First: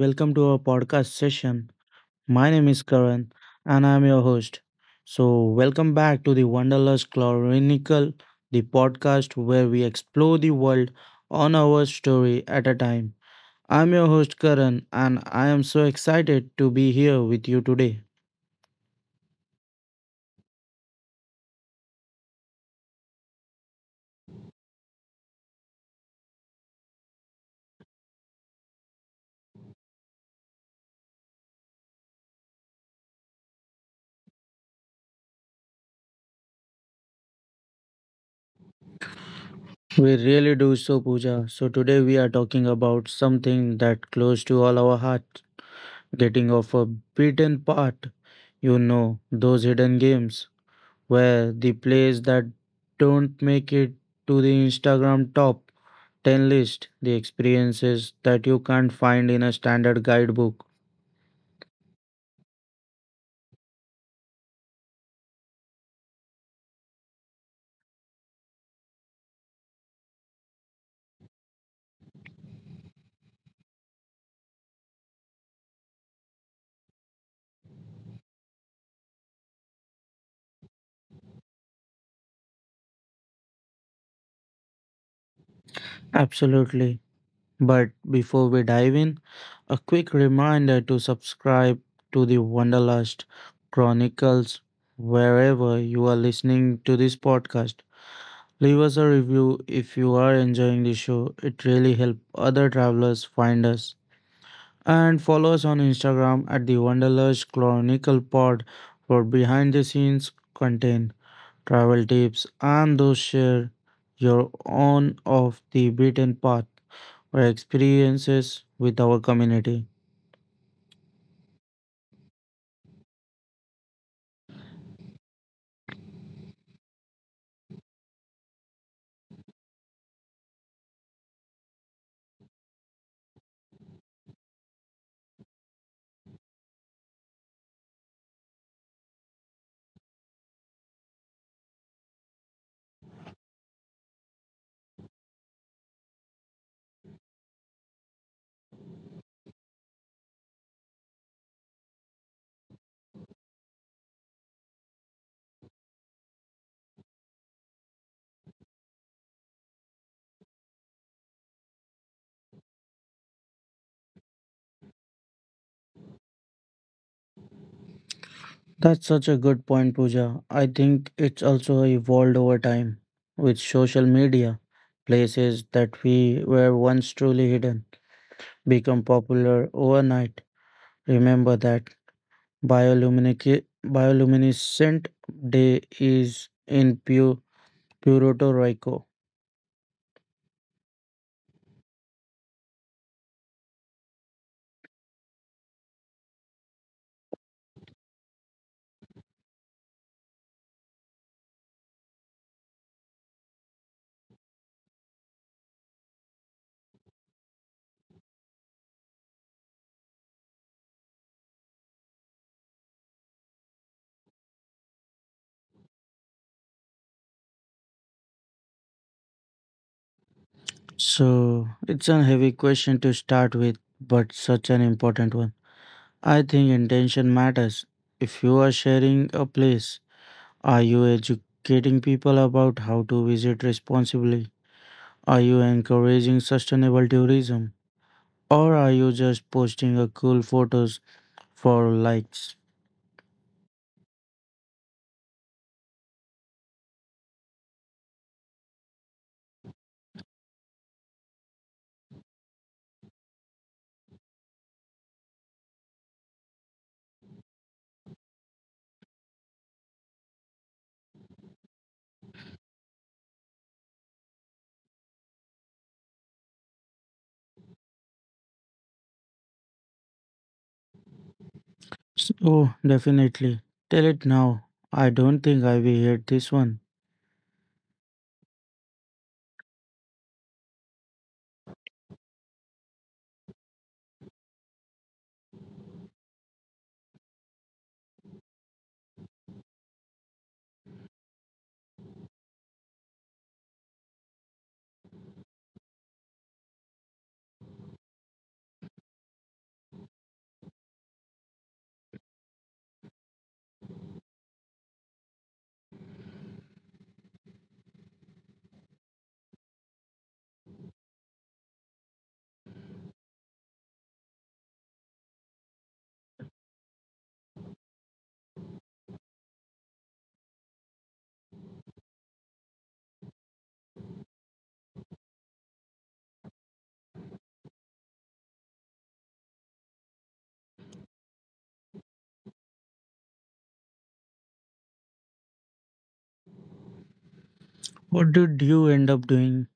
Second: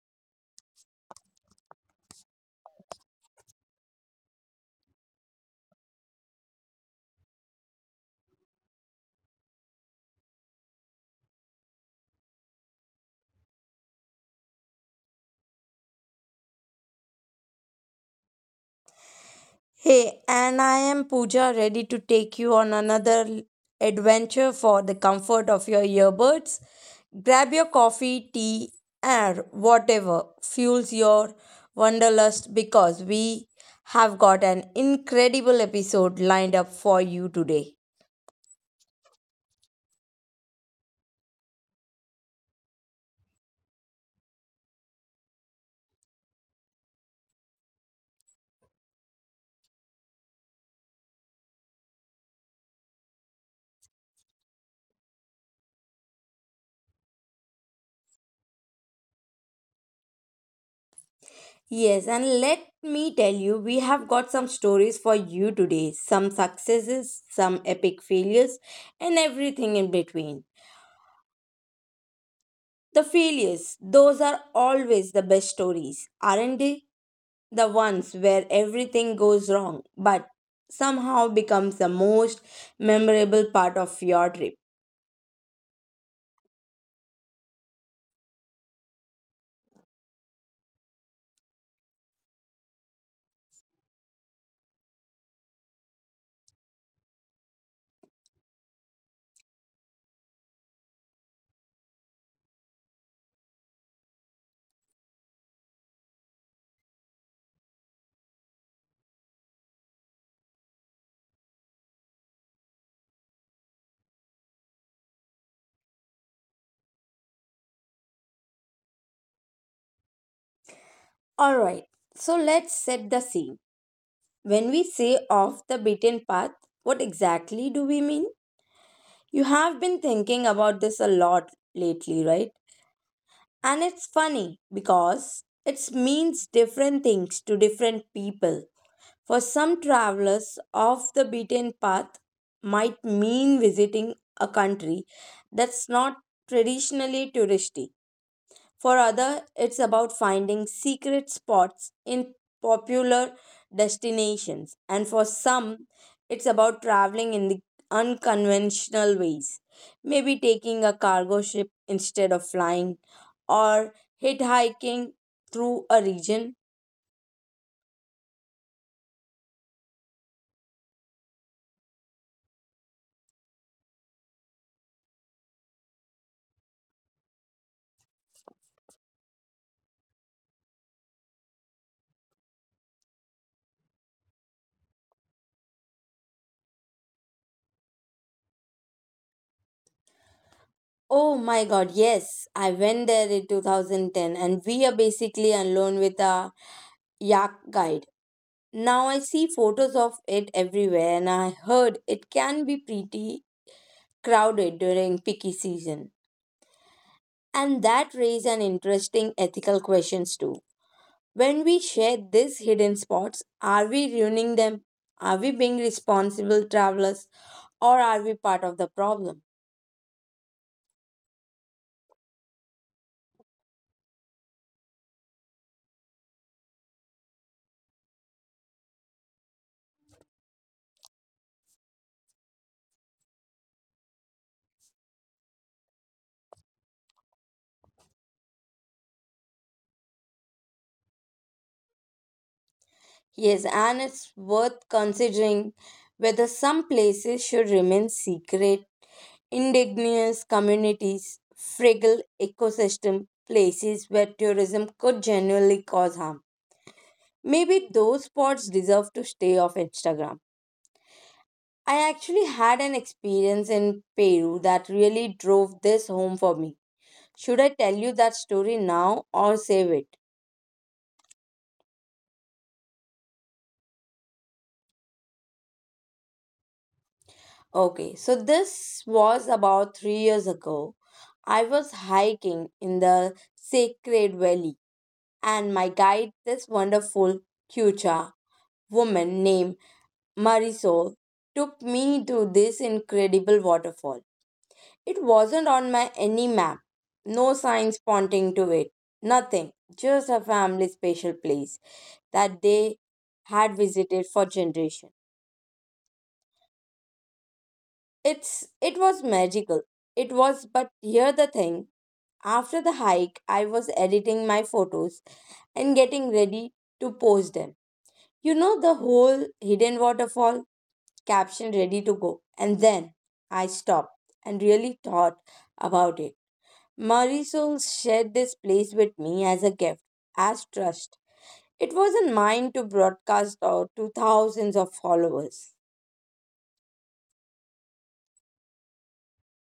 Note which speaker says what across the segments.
Speaker 1: welcome to our podcast session. My name is Karan and I'm your host. Welcome back to the Wonderlust Chronicle, the podcast where we explore the world on our story at a time. I'm your host Karan and I am so excited to be here with you today.
Speaker 2: Hey, and I am Pooja, ready to take you on another adventure for the comfort of your earbuds. Grab your coffee, tea, air, whatever fuels your wanderlust because we have got an incredible episode lined up for you today.
Speaker 1: We really do so, Pooja. So, today we are talking about something that close to all our hearts, getting off a beaten path. Those hidden games where the plays that don't make it to the Instagram top 10 list, the experiences that you can't find in a standard guidebook.
Speaker 2: Yes, and let me tell you, we have got some stories for you today, some successes, some epic failures, and everything in between. The failures, those are always the best stories, aren't they? The ones where everything goes wrong but somehow becomes the most memorable part of your trip.
Speaker 1: Absolutely. But before we dive in, a quick reminder to subscribe to the Wanderlust Chronicles wherever you are listening to this podcast. Leave us a review if you are enjoying the show. It really helps other travelers find us, and follow us on Instagram at the Wanderlust Chronicle Pod for behind the scenes content, travel tips, and those share your own off the beaten path or experiences with our community.
Speaker 2: Alright, so let's set the scene. When we say off the beaten path, what exactly do we mean? You have been thinking about this a lot lately, right? And it's funny because it means different things to different people. For some travelers, off the beaten path might mean visiting a country that's not traditionally touristy. For others, it's about finding secret spots in popular destinations. And for some, it's about traveling in the unconventional ways. Maybe taking a cargo ship instead of flying, or hitchhiking through a region.
Speaker 1: That's such a good point, Pooja. I think it's also evolved over time with social media. Places that we were once truly hidden become popular overnight. Remember that bioluminescent bioluminescent day is in Puerto Rico.
Speaker 2: Oh my god, yes. I went there in 2010 and we are basically alone with a yak guide. Now I see photos of it everywhere and I heard it can be pretty crowded during picky season. And that raises an interesting ethical questions too. When we share these hidden spots, are we ruining them? Are we being responsible travelers or are we part of the problem?
Speaker 1: So it's a heavy question to start with, but such an important one. I think intention matters. If you are sharing a place, are you educating people about how to visit responsibly? Are you encouraging sustainable tourism? Or are you just posting a cool photos for likes?
Speaker 2: Yes, and it's worth considering whether some places should remain secret. Indigenous communities, fragile ecosystem, places where tourism could genuinely cause harm. Maybe those spots deserve to stay off Instagram. I actually had an experience in Peru that really drove this home for me. Should I tell you that story now or save it?
Speaker 1: Oh, definitely. Tell it now. I don't think I will hear this one.
Speaker 2: Okay, so this was about 3 years ago. I was hiking in the Sacred Valley, and my guide, this wonderful Quechua woman named Marisol, took me to this incredible waterfall. It wasn't on my any map, no signs pointing to it, nothing, just a family special place that they had visited for generations. It's it was magical. It was, but here the thing. After the hike, I was editing my photos and getting ready to post them. You know the whole hidden waterfall caption ready to go. And then I stopped and really thought about it. Marisol shared this place with me as a gift, as trust. It wasn't mine to broadcast out to thousands of followers.
Speaker 1: What did you end up doing?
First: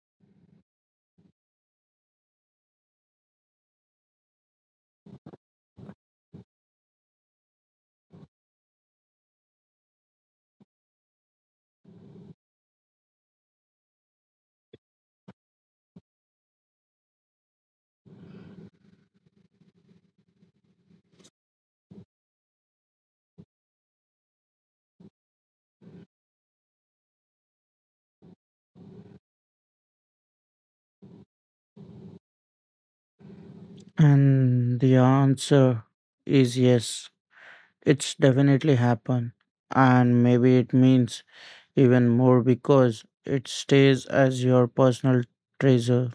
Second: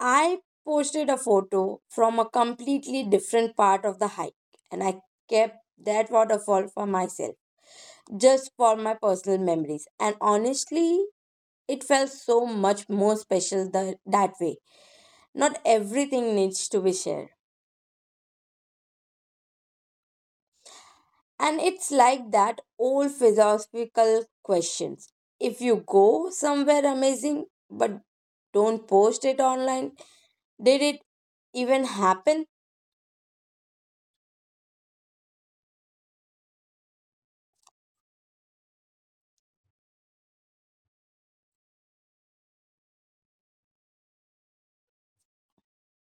Speaker 2: I posted a photo from a completely different part of the hike and I kept that waterfall for myself, just for my personal memories. And honestly, it felt so much more special that way. Not everything needs to be shared. And it's like that old philosophical questions. If you go somewhere amazing but don't post it online, did it even happen?
Speaker 1: And the answer is yes. It's definitely happened. And maybe it means even more because it stays as your personal treasure.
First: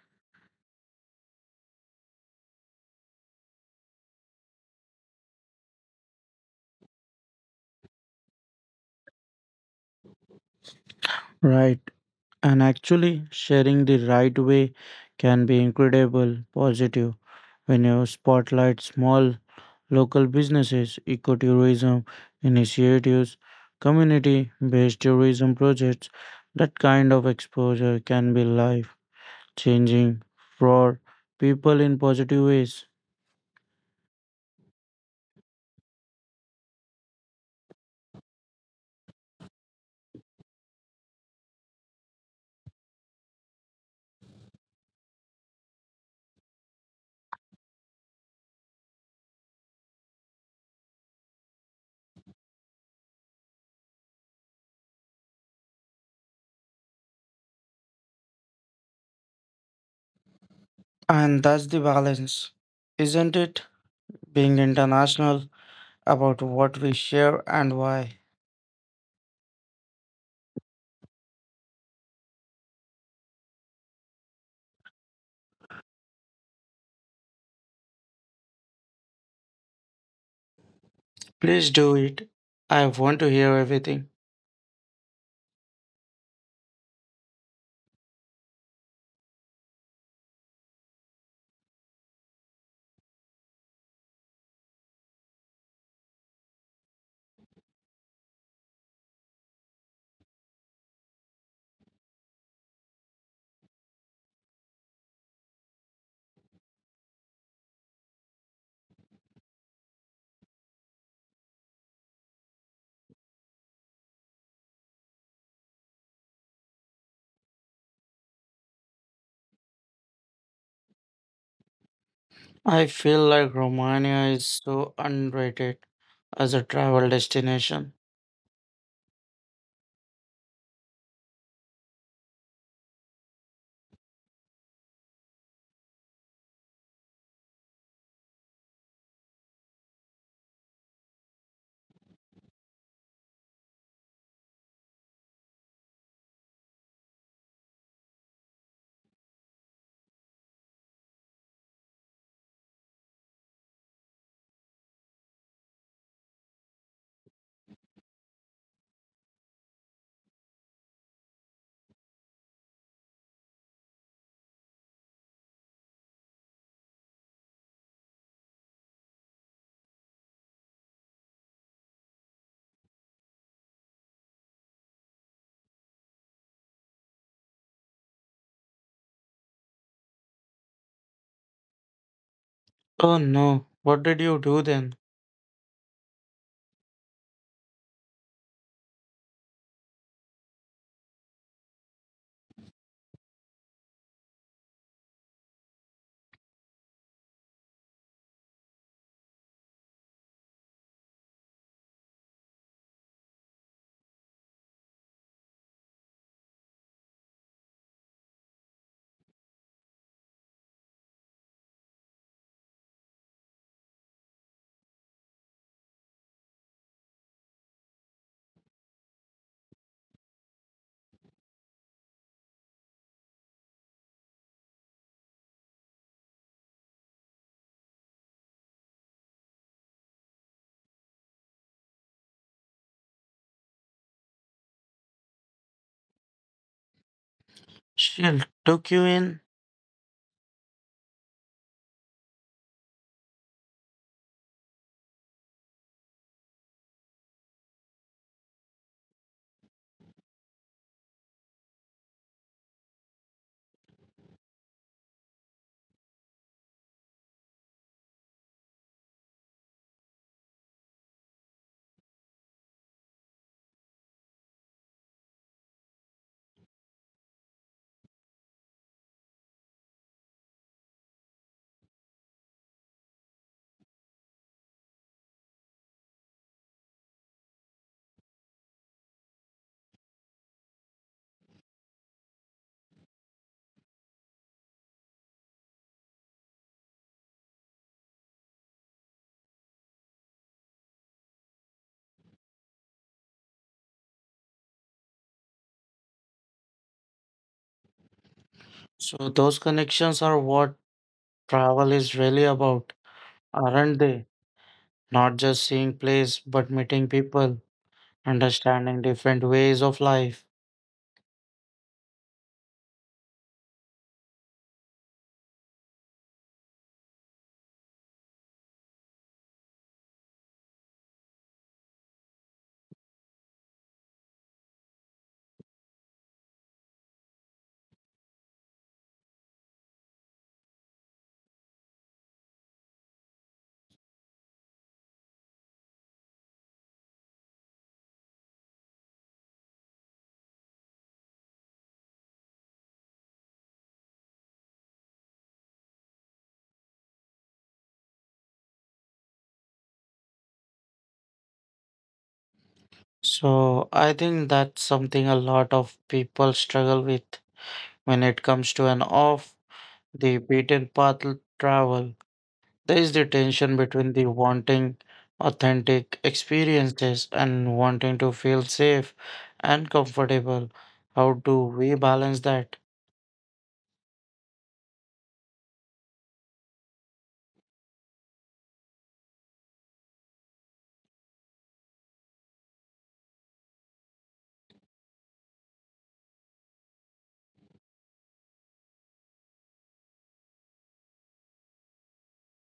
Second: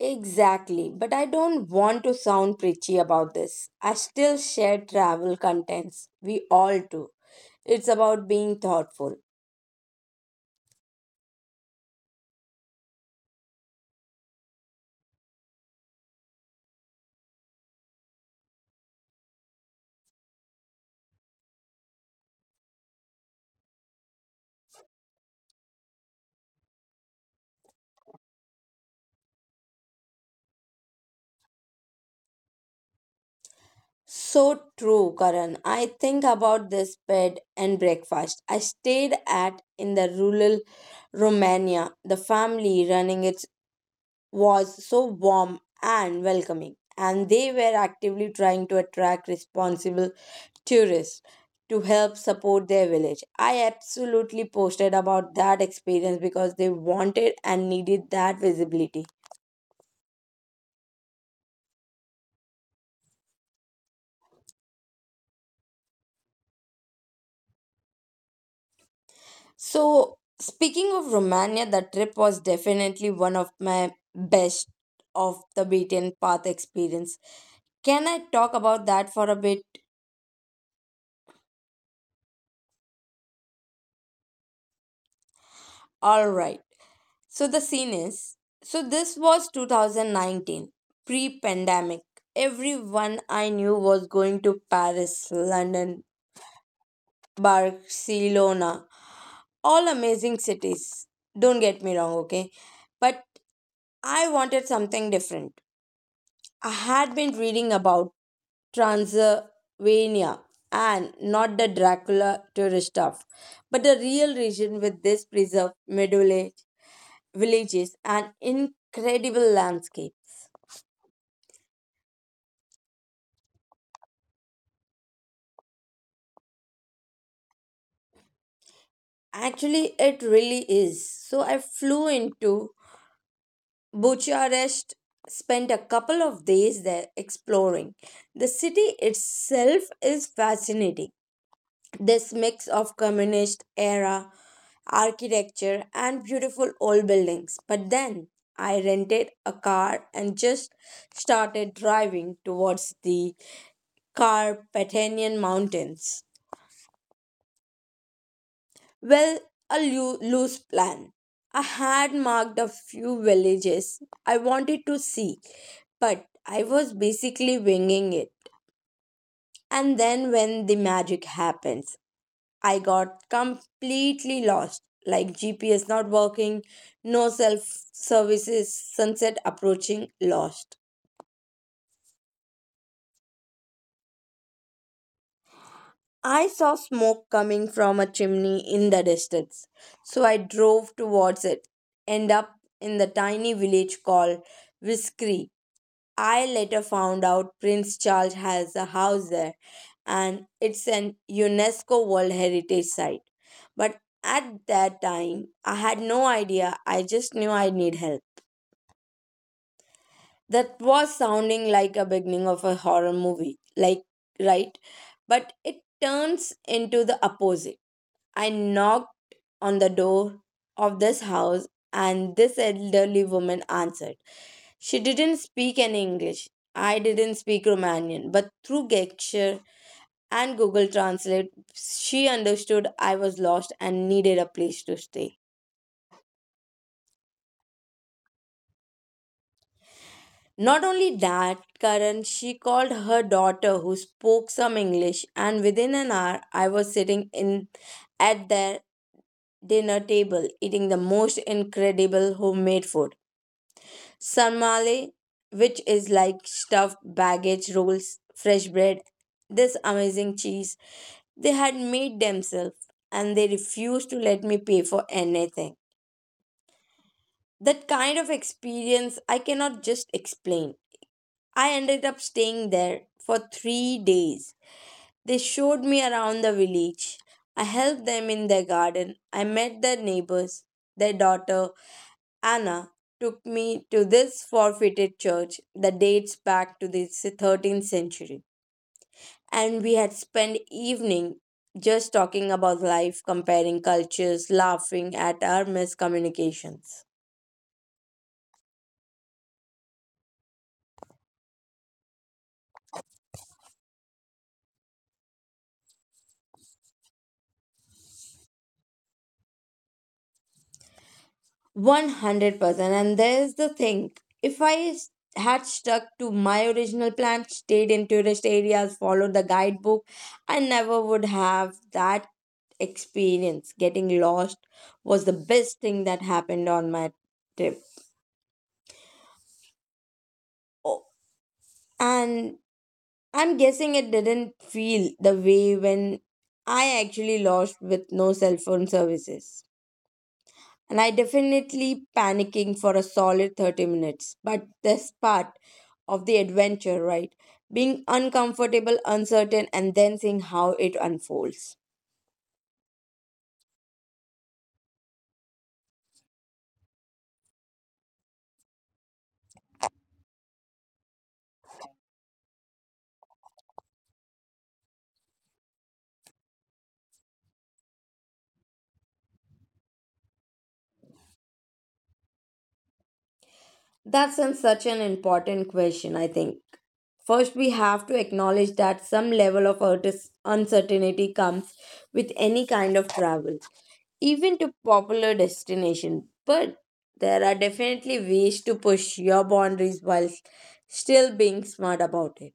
Speaker 2: Exactly, but I don't want to sound preachy about this. I still share travel contents. We all do. It's about being thoughtful.
Speaker 1: Right. And actually, sharing the right way can be incredible positive when you spotlight small local businesses, ecotourism initiatives, community based tourism projects. That kind of exposure can be life changing for people in positive ways.
Speaker 2: So true, Karan. I think about this bed and breakfast I stayed at in the rural Romania. The family running it was so warm and welcoming, and they were actively trying to attract responsible tourists to help support their village. I absolutely posted about that experience because they wanted and needed that visibility.
Speaker 1: And that's the balance, isn't it? Being international about what we share and why.
Speaker 2: So, speaking of Romania, the trip was definitely one of my best of the beaten path experience. Can I talk about that for a bit?
Speaker 1: Please do it. I want to hear everything.
Speaker 2: All right. So, the scene is, so this was 2019, pre pandemic. Everyone I knew was going to Paris, London, Barcelona, all amazing cities. Don't get me wrong, okay? But I wanted something different. I had been reading about Transylvania, and not the Dracula tourist stuff, but the real region with this preserved villages and incredible landscape.
Speaker 1: I feel like Romania is so underrated as a travel destination.
Speaker 2: Actually, it really is. So I flew into Bucharest, spent a couple of days there exploring. The city itself is fascinating. This mix of communist era architecture and beautiful old buildings. But then I rented a car and just started driving towards the Carpathian Mountains. Well, a loose plan. I had marked a few villages I wanted to see, but I was basically winging it. And then when the magic happens, I got completely lost. Like GPS not working, no self services, sunset approaching, lost.
Speaker 1: Oh no, what did you do then?
Speaker 2: I saw smoke coming from a chimney in the distance, so I drove towards it. End up in the tiny village called Whiskey. I later found out Prince Charles has a house there and it's an UNESCO World Heritage Site. But at that time, I had no idea. I just knew I need help. That was sounding like a beginning of a horror movie, like, right? But it turns into the opposite. I knocked on the door of this house, and this elderly woman answered. She didn't speak any English. I didn't speak Romanian, but through gesture and Google Translate, she understood I was lost and needed a place to stay.
Speaker 1: She took you in?
Speaker 2: Not only that, Karan, she called her daughter who spoke some English, and within an hour, I was sitting in at their dinner table eating the most incredible homemade food. Sarmale, which is like stuffed baggage rolls, fresh bread, this amazing cheese they had made themselves, and they refused to let me pay for anything. That kind of experience I cannot just explain. I ended up staying there for 3 days. They showed me around the village. I helped them in their garden. I met their neighbors, their daughter, Anna, took me to this forfeited church that dates back to the 13th century, and we had spent evening just talking about life, comparing cultures, laughing at our miscommunications.
Speaker 1: So those connections are what travel is really about, aren't they? Not just seeing place, but meeting people, understanding different ways of life.
Speaker 2: 100% and there's the thing, if I s- had stuck to my original plan, stayed in tourist areas, followed the guidebook, I never would have that experience. Getting lost was the best thing that happened on my trip. Oh, and I'm guessing it didn't feel the way when I actually lost with no cell phone services, and I definitely panicking for a solid 30 minutes. But this part of the adventure, right? Being uncomfortable, uncertain, and then seeing how it unfolds.
Speaker 1: So I think that's something a lot of people struggle with when it comes to an off the beaten path travel. There is the tension between the wanting authentic experiences and wanting to feel safe and comfortable. How do we balance that?
Speaker 2: Such an important question, I think. First, we have to acknowledge that some level of uncertainty comes with any kind of travel, even to popular destination. But there are definitely ways to push your boundaries while still being smart about it.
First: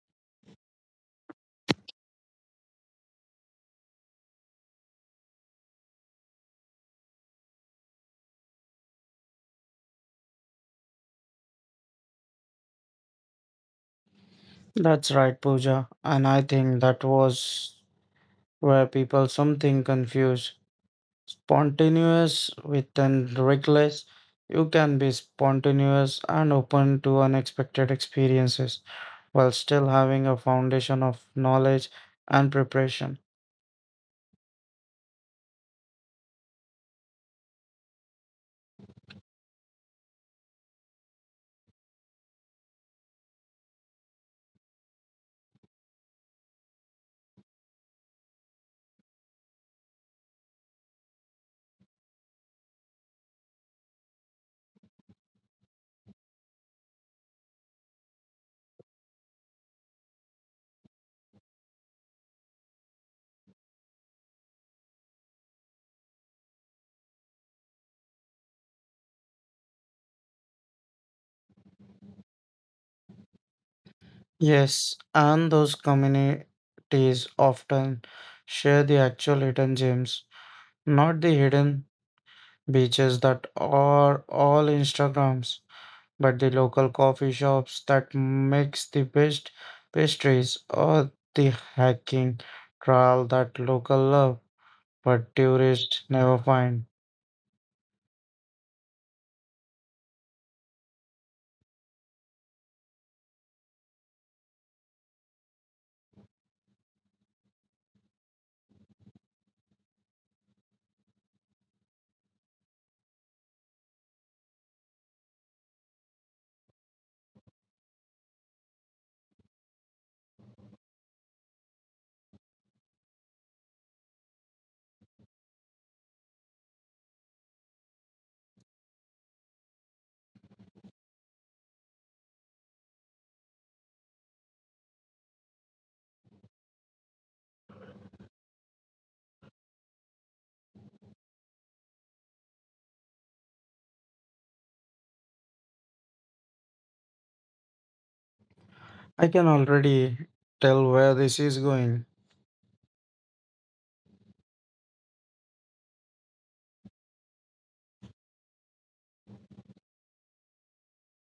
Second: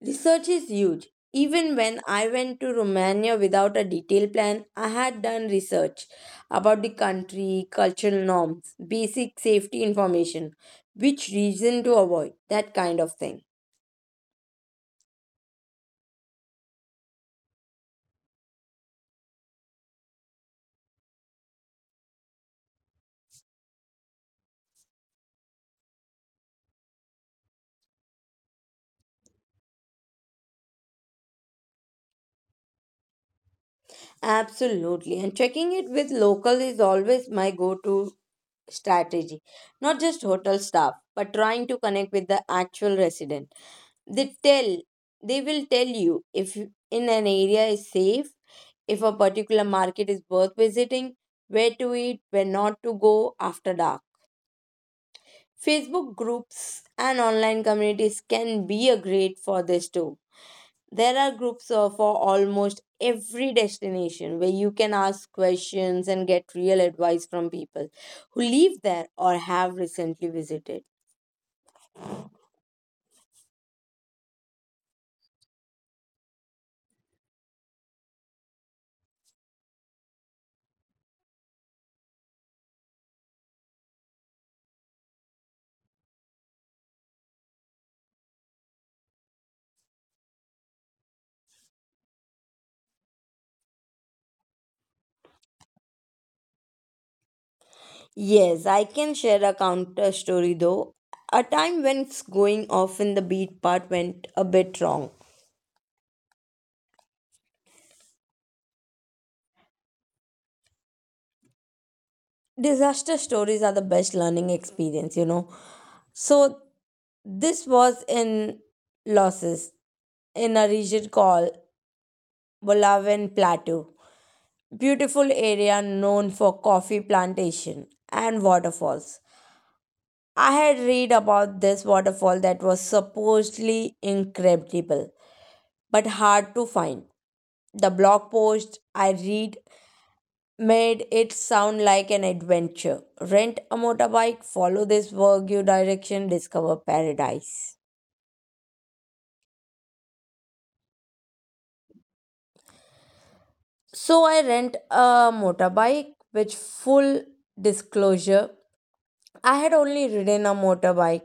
Speaker 2: Research is huge. Even when I went to Romania without a detailed plan, I had done research about the country, cultural norms, basic safety information, which region to avoid, that kind of thing.
Speaker 1: That's right, Pooja. And I think that was where people something confuse spontaneous with and reckless. You can be spontaneous and open to unexpected experiences while still having a foundation of knowledge and preparation.
Speaker 2: Absolutely. And checking it with local is always my go to strategy. Not just hotel staff, but trying to connect with the actual resident. they tell they will tell you if in an area is safe, if a particular market is worth visiting, where to eat, where not to go after dark. Facebook groups and online communities can be a great for this too. There are groups for almost every destination where you can ask questions and get real advice from people who live there or have recently visited.
Speaker 1: Yes, and those communities often share the actual hidden gems, not the hidden beaches that are all Instagrams, but the local coffee shops that makes the best pastries or the hiking trail that local love but tourists never find.
Speaker 2: Yes, I can share a counter story though. A time when it's going off in the beat part went a bit wrong. Disaster stories are the best learning experience, you know. So this was in losses in a region called Bulawan Plateau. Beautiful area known for coffee plantation and waterfalls. I had read about this waterfall that was supposedly incredible but hard to find. The blog post I read made it sound like an adventure. Rent a motorbike, follow this Wagyu direction, discover paradise.
Speaker 1: I can already tell where this is going.
Speaker 2: So I rent a motorbike, which full disclosure, I had only ridden a motorbike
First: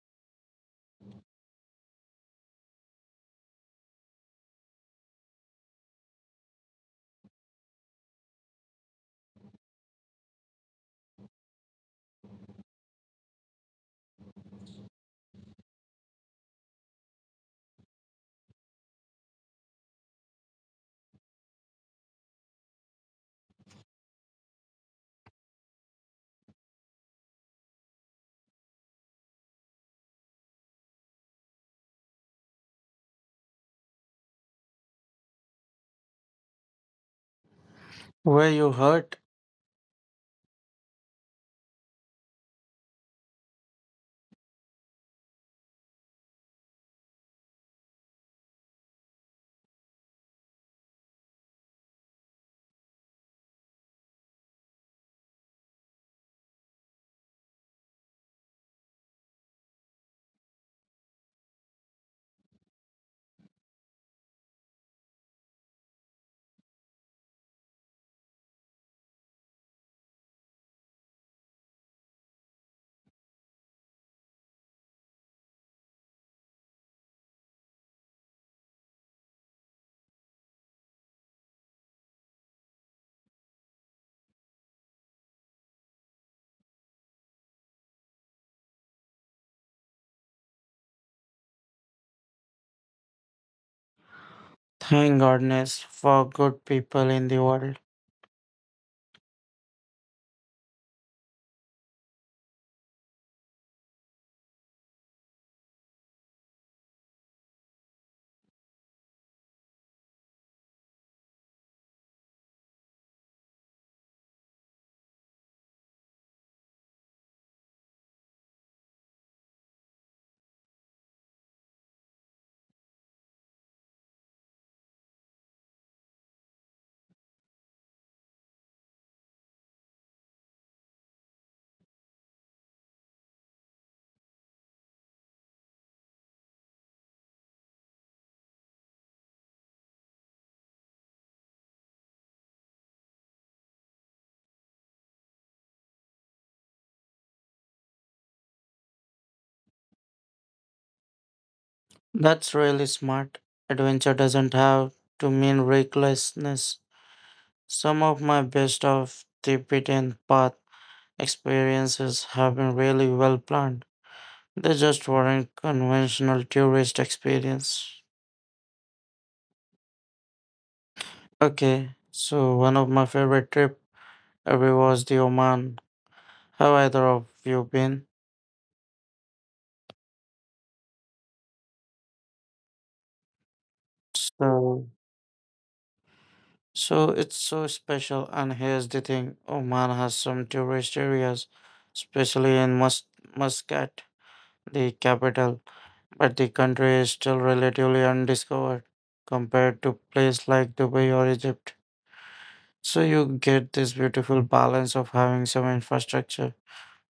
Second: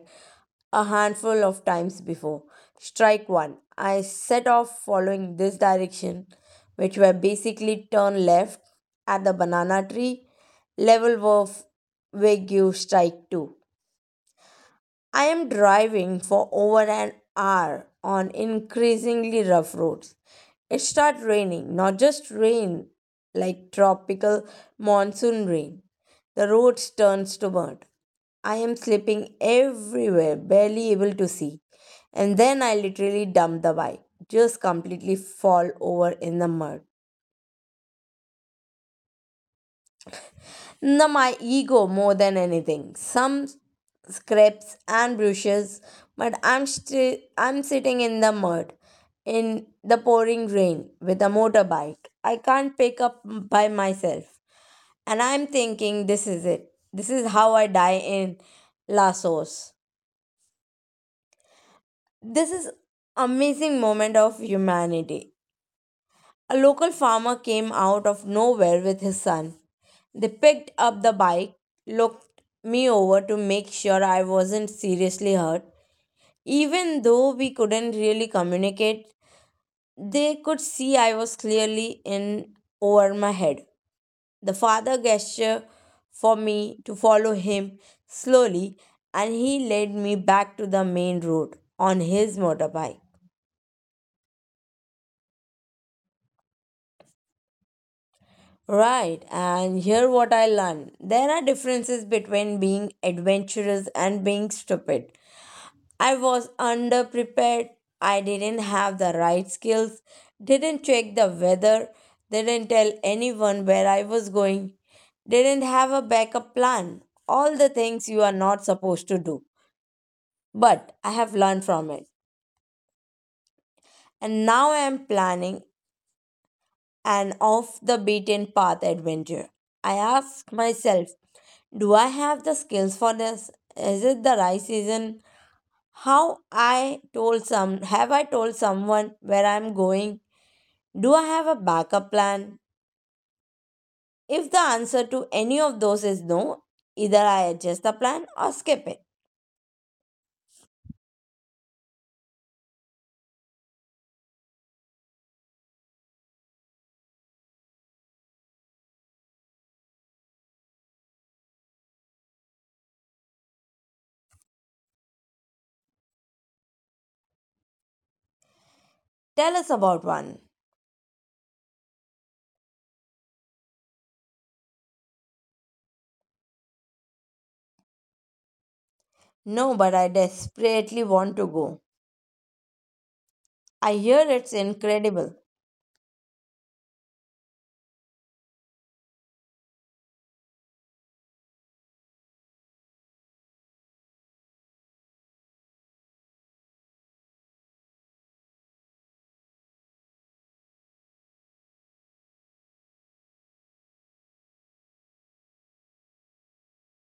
Speaker 2: a handful of times before. Strike one. I set off following this direction, which were basically turn left at the banana tree. Level of Wagyu strike two. I am driving for over an hour on increasingly rough roads. It started raining, not just rain, like tropical monsoon rain. The roads turns to mud. I am slipping everywhere, barely able to see. And then I literally dump the bike, just completely fall over in the mud.
Speaker 1: Where you hurt?
Speaker 2: No, my ego more than anything. Some scrapes and brushes, but I'm sitting in the mud in the pouring rain with a motorbike. I can't pick up by myself. And I'm thinking this is it. This is how I die in Lasos. This is amazing moment of humanity. A local farmer came out of nowhere with his son. They picked up the bike, looked me over to make sure I wasn't seriously hurt. Even though we couldn't really communicate, they could see I was clearly in over my head. The father gestured for me to follow him slowly and he led me back to the main road on his motorbike.
Speaker 1: Thank goodness for good people in the world.
Speaker 2: Right, and here what I learned. There are differences between being adventurous and being stupid. I was underprepared. I didn't have the right skills, didn't check the weather, didn't tell anyone where I was going, didn't have a backup plan. All the things you are not supposed to do. But I have learned from it. And now I am planning an off the beaten path adventure. I asked myself, do I have the skills for this? Is it the right season? How I told some have I told someone where I'm going? Do I have a backup plan? If the answer to any of those is no, either I adjust the plan or skip it.
Speaker 1: That's really smart. Adventure doesn't have to mean recklessness. Some of my best off the beaten path experiences have been really well planned. They just weren't conventional tourist experience.
Speaker 2: Tell us about one.
Speaker 1: Okay, so one of my favorite trip ever was the Oman. Have either of you been?
Speaker 2: No, but I desperately want to go. I hear it's
Speaker 1: So,
Speaker 2: incredible.
Speaker 1: so it's so special. And here's the thing: Oman has some tourist areas, especially in Muscat the capital, but the country is still relatively undiscovered compared to places like Dubai or Egypt. So you get this beautiful balance of having some infrastructure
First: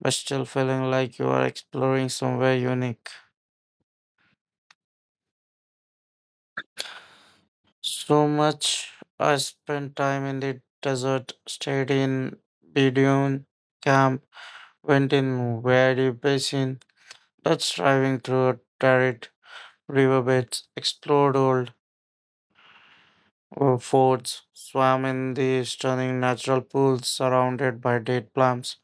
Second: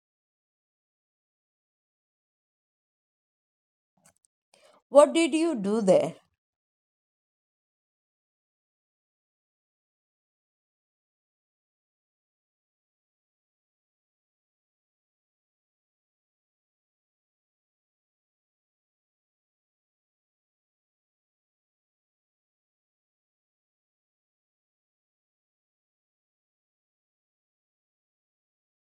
Speaker 1: but still feeling like you are exploring somewhere unique.
Speaker 2: What did you do there?
Speaker 1: So much I spent time in the desert, stayed in Bedouin camp, went in Wadi Basin, that's driving through a arid riverbeds, explored old Fords swam in the stunning natural pools surrounded by date palms,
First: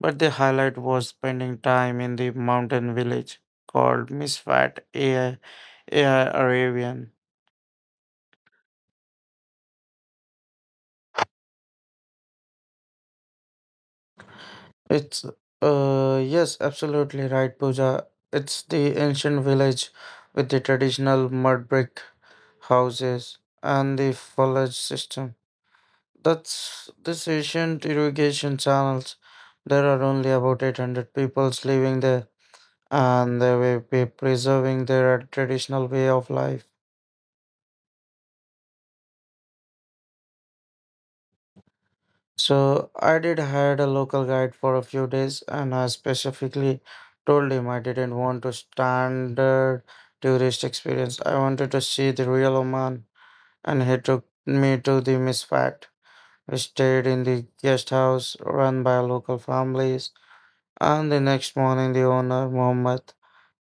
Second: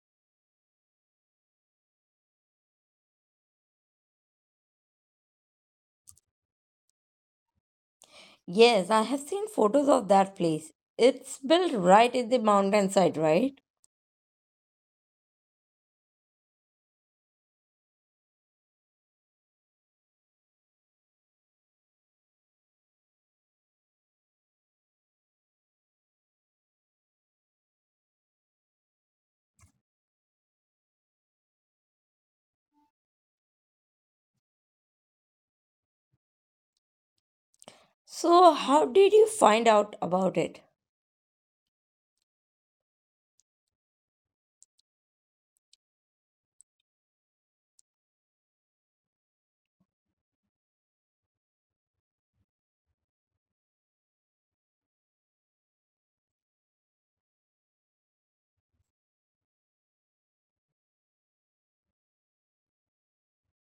Speaker 1: but the highlight was spending time in the mountain village called Misfat AI, Arabian.
Speaker 2: Yes, I have seen photos of that place. It's built right in the mountainside, right?
Speaker 1: It's, yes, absolutely right, Pooja. It's the ancient village with the traditional mud brick houses and the foliage system. That's this ancient irrigation channels. There are only about 800 peoples living there and they will be preserving their traditional way of life.
Speaker 2: So, how did you find out about it?
Speaker 1: So I did hire a local guide for a few days, and I specifically told him I didn't want to standard tourist experience. I wanted to see the real Oman, and he took me to the Misfat. We stayed in the guest house run by local families, and the next morning the owner Mohammed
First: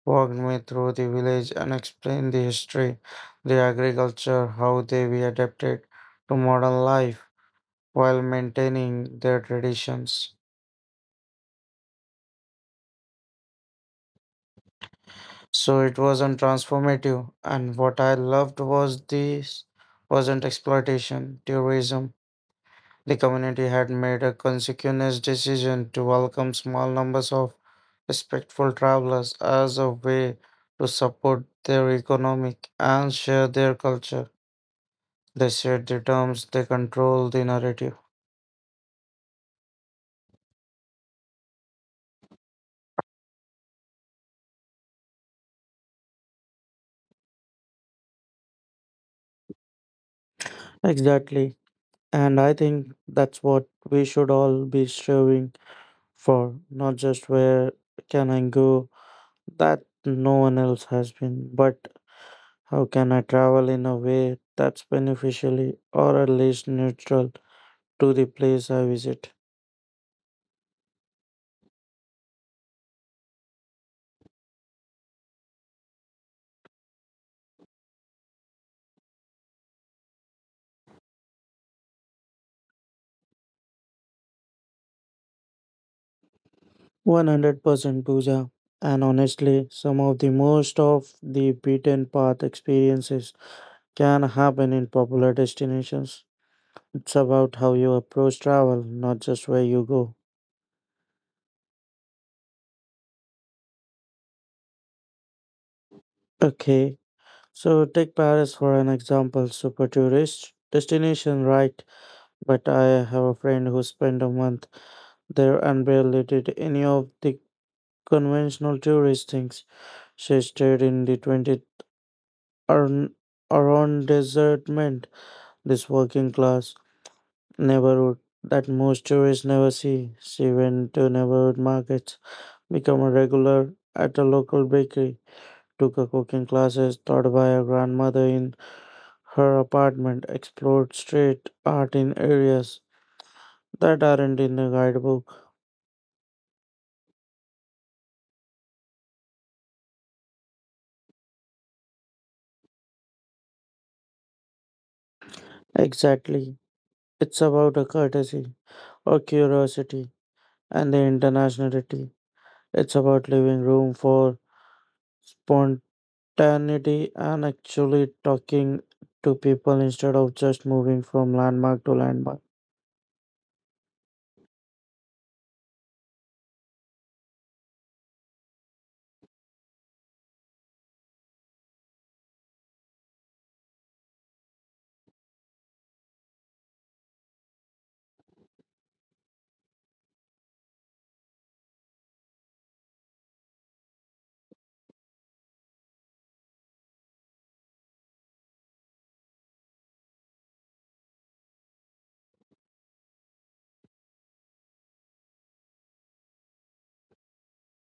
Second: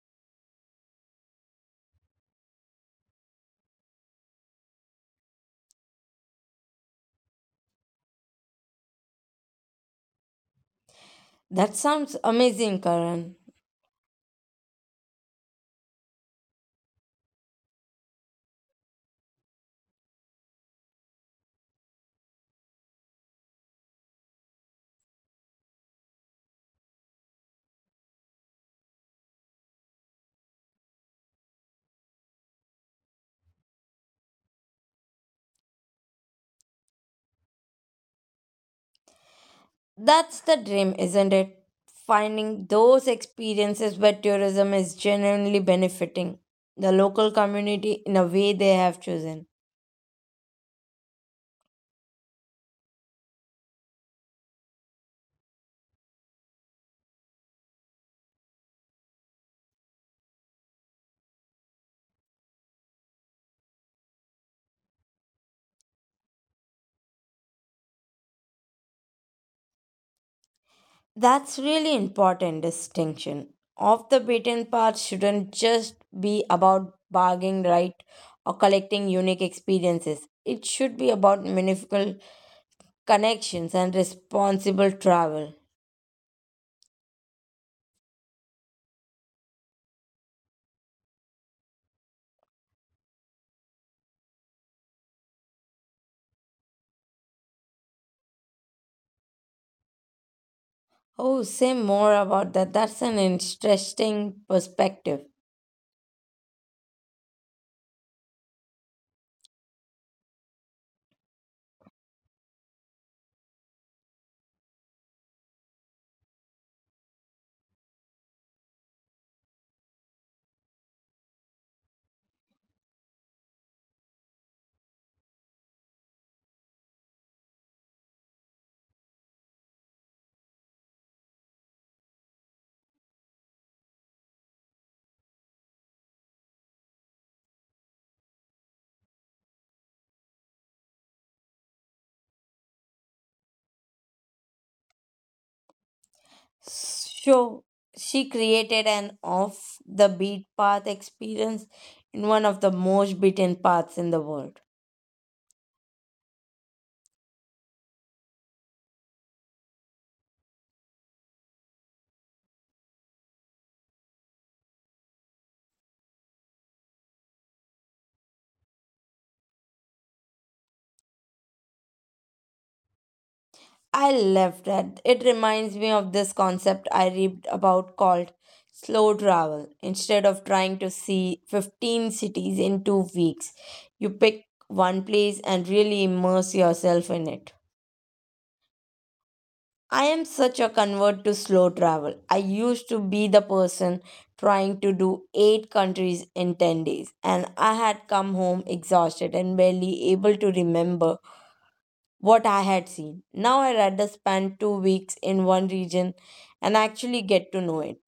Speaker 1: walked me through the village and explained the history, the agriculture, how they were adapted to modern life while maintaining their traditions.
Speaker 2: That sounds amazing, Karan.
Speaker 1: So it wasn't transformative, and what I loved was this wasn't exploitation, tourism. The community had made a consequential decision to welcome small numbers of respectful travelers as a way to support their economic and share their culture. They set the terms, they control the narrative.
Speaker 2: That's the dream, isn't it? Finding those experiences where tourism is genuinely benefiting the local community in a way they have chosen.
Speaker 1: Exactly. And I think that's what we should all be striving for, not just where can I go that no one else has been, but how can I travel in a way that's beneficially or at least neutral to the place I visit.
Speaker 2: That's really important distinction. Off the beaten path shouldn't just be about bargaining right or collecting unique experiences. It should be about meaningful connections and responsible travel.
Speaker 1: 100% Pooja. And honestly, some of the most of the beaten path experiences can happen in popular destinations. It's about how you approach travel, not just where you go.
Speaker 2: Oh, say more about that. That's an interesting perspective.
Speaker 1: Okay, so take Paris for an example, super tourist destination, right? But I have a friend who spent a month there and barely did any of the conventional tourist things. She stayed in the 20th Aron- arrondissement, this working class neighborhood that most tourists never see. She went to neighborhood markets, become a regular at a local bakery, took a cooking classes taught by her grandmother in her apartment, explored street art in areas that aren't in the guidebook.
Speaker 2: So, she created an off the beat path experience in one of the most beaten paths in the world.
Speaker 1: Exactly. It's about a courtesy or curiosity and the internationality. It's about leaving room for spontaneity and actually talking to people instead of just moving from landmark to landmark.
Speaker 2: I love that. It reminds me of this concept I read about called slow travel. Instead of trying to see 15 cities in 2 weeks, you pick one place and really immerse yourself in it. I am such a convert to slow travel. I used to be the person trying to do 8 countries in 10 days, and I had come home exhausted and barely able to remember what I had seen. Now I rather spend 2 weeks in one region and actually get to know it.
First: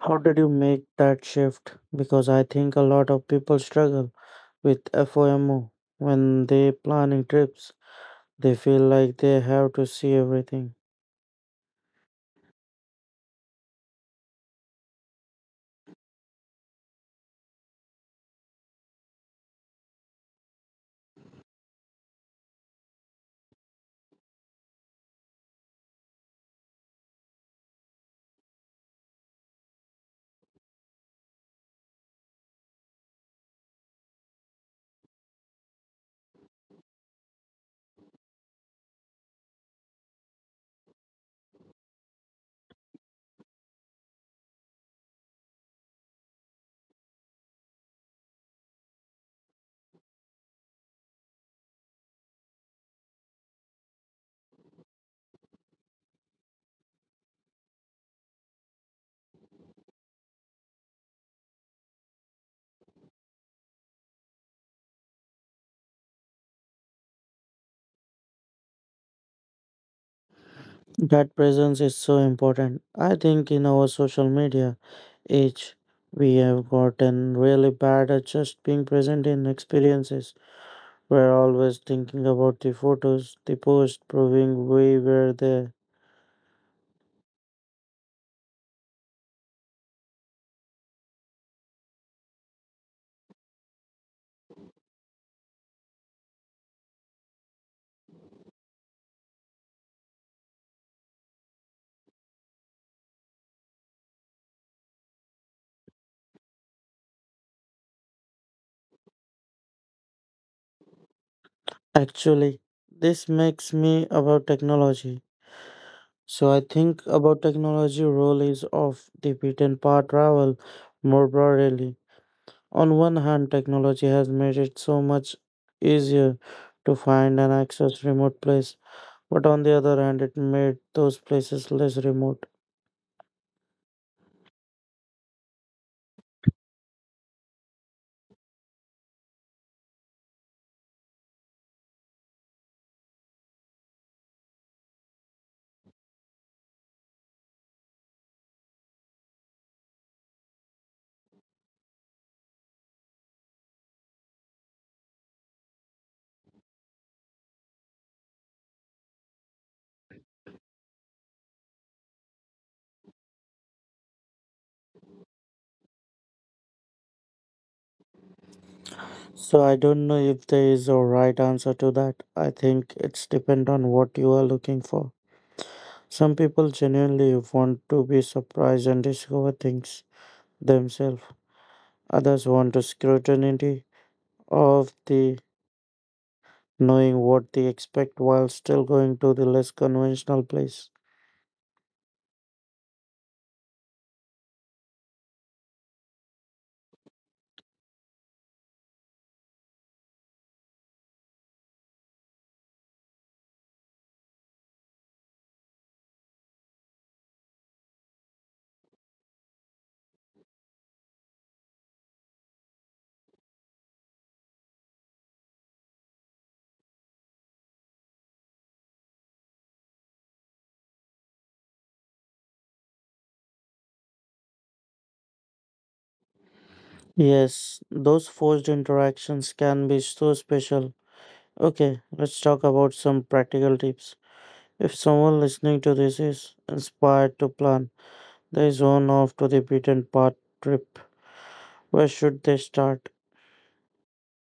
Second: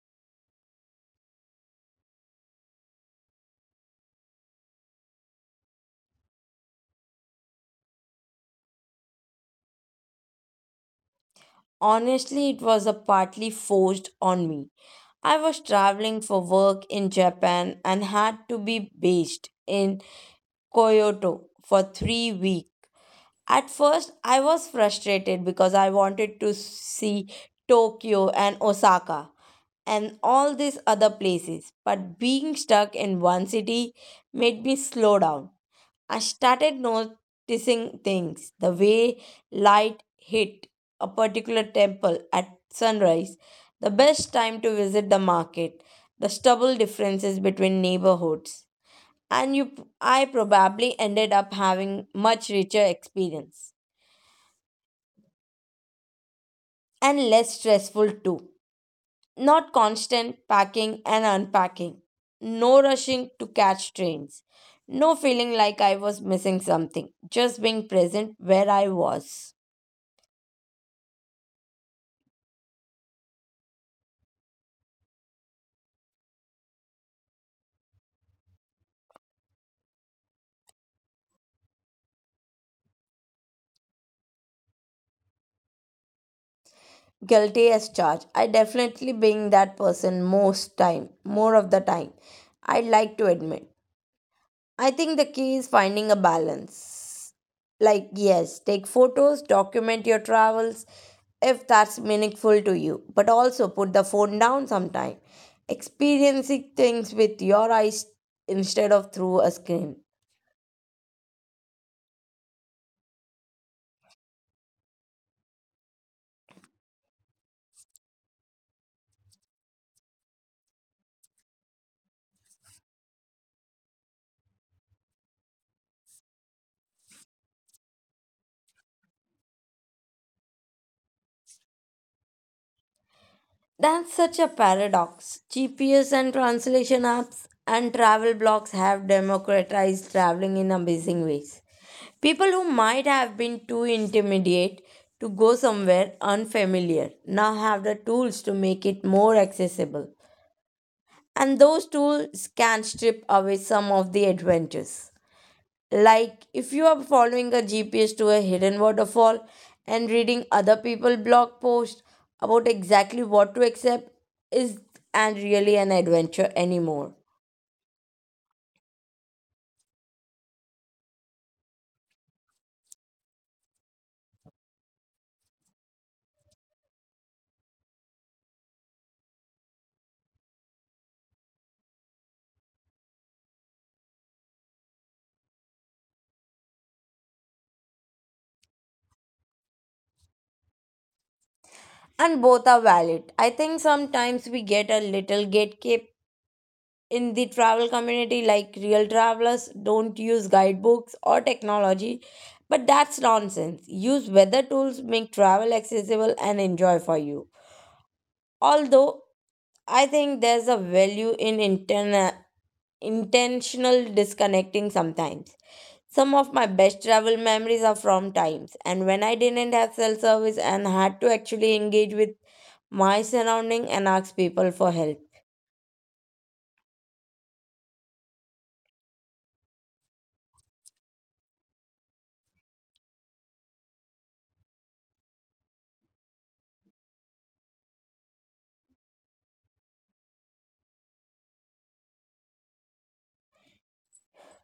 Speaker 1: How did you make that shift? Because I think a lot of people struggle with FOMO. When they planning trips, they feel like they have to see everything.
Speaker 2: Honestly, it was a partly forced on me. I was traveling for work in Japan and had to be based in Kyoto for 3 weeks. At first, I was frustrated because I wanted to see Tokyo and Osaka and all these other places, but being stuck in one city made me slow down. I started noticing things the way light hit a particular temple at sunrise, the best time to visit the market, the stubble differences between neighborhoods. And you, I probably ended up having much richer experience and less stressful too. Not constant packing and unpacking, no rushing to catch trains, no feeling like I was missing something, just being present where I was.
Speaker 1: That presence is so important. I think in our social media age, we have gotten really bad at just being present in experiences. We're always thinking about the photos, the post, proving we were there.
Speaker 2: Guilty as charged. I definitely being that person most time, more of the time. I'd like to admit. I think the key is finding a balance. Like yes, take photos, document your travels if that's meaningful to you, but also put the phone down sometime. Experiencing things with your eyes instead of through a screen.
Speaker 1: Actually, this makes me about technology. So I think about technology role is of the beaten path travel more broadly. On one hand, technology has made it so much easier to find and access remote place, but on the other hand, it made those places less remote.
Speaker 2: That's such a paradox. GPS and translation apps and travel blogs have democratized traveling in amazing ways. People who might have been too intimidated to go somewhere unfamiliar now have the tools to make it more accessible. And those tools can strip away some of the adventures. Like if you are following a GPS to a hidden waterfall and reading other people blog posts about exactly what to accept is and really an adventure anymore.
Speaker 1: So I don't know if there is a right answer to that. I think it's depend on what you are looking for. Some people genuinely want to be surprised and discover things themselves. Others want the scrutiny of the knowing what they expect while still going to the less conventional place.
Speaker 2: And both are valid. I think sometimes we get a little gatekeep in the travel community like real travelers don't use guidebooks or technology, but that's nonsense. Use weather tools, make travel accessible and enjoy for you. Although I think there's a value in intentional disconnecting sometimes. Some of my best travel memories are from times and when I didn't have cell service and had to actually engage with my surrounding and ask people for help.
Speaker 1: Yes, those forced interactions can be so special. Okay, let's talk about some practical tips. If someone listening to this is inspired to plan their zone off to the beaten path trip, where should they start?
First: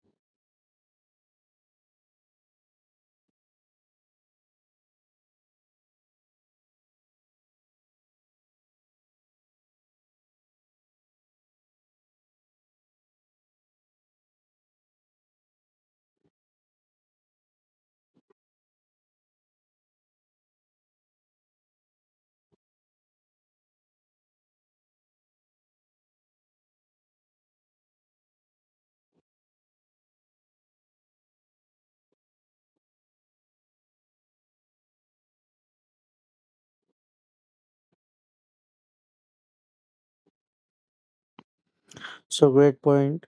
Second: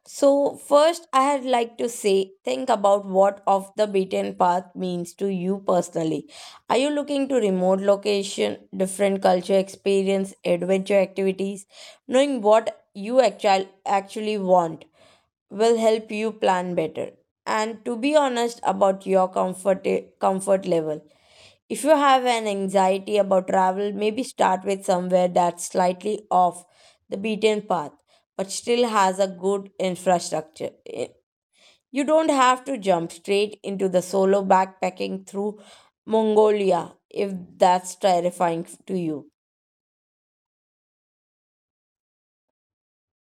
Speaker 2: So, first, I had like to say, think about what off the beaten path means to you personally. Are you looking to remote location, different culture experience, adventure activities? Knowing what you actually want will help you plan better. And to be honest about your comfort level. If you have an anxiety about travel, maybe start with somewhere that's slightly off the beaten path but still has a good infrastructure. You don't have to jump straight into the solo backpacking through Mongolia if that's terrifying to you.
Speaker 1: So, great point.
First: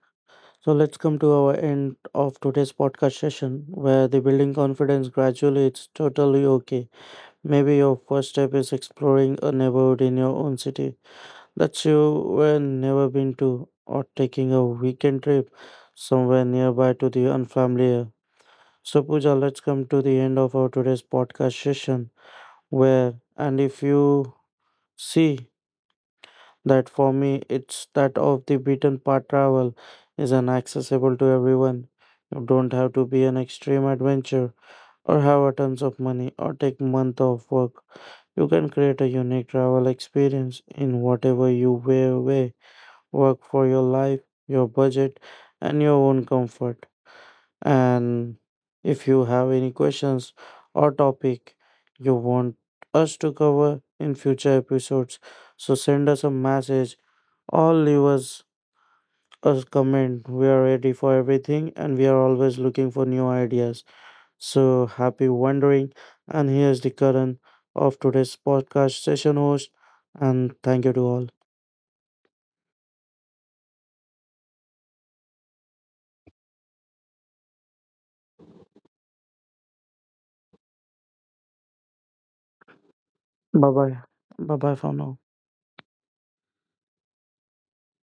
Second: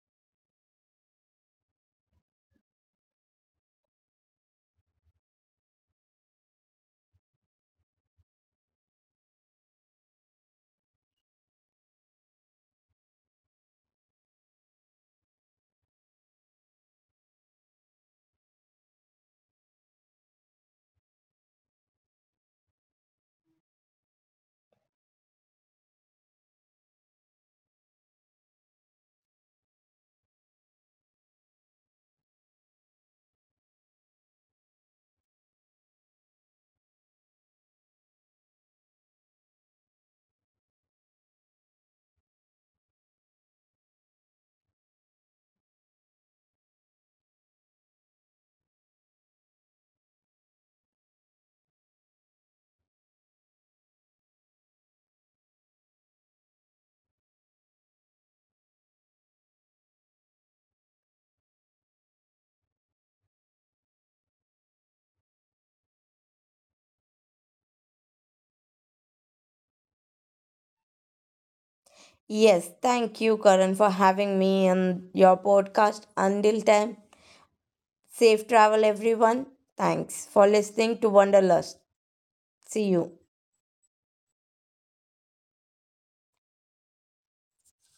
Speaker 1: So, let's come to our end of today's podcast session where the building confidence gradually it's totally okay. Maybe your first step is exploring a neighborhood in your own city that you were never been to, or taking a weekend trip somewhere nearby to the unfamiliar. So, Pooja, let's come to the end of our today's podcast session. Where, and if you see that for me, it's that of the beaten path travel is an accessible to everyone. You don't have to be an extreme adventure or have a tons of money or take month off work. You can create a unique travel experience in whatever you way work for your life, your budget, and your own comfort. And if you have any questions or topic you want us to cover in future episodes, so send us a message or leave us a comment. We are ready for everything and we are always looking for new ideas. So happy wandering! And here's the current of today's podcast session host. And thank you to all.
Speaker 2: Yes, thank you, Karan, for having me on your podcast. Until time, safe travel, everyone. Thanks for listening to Wanderlust. See you.
Speaker 1: Bye bye. Bye bye for now.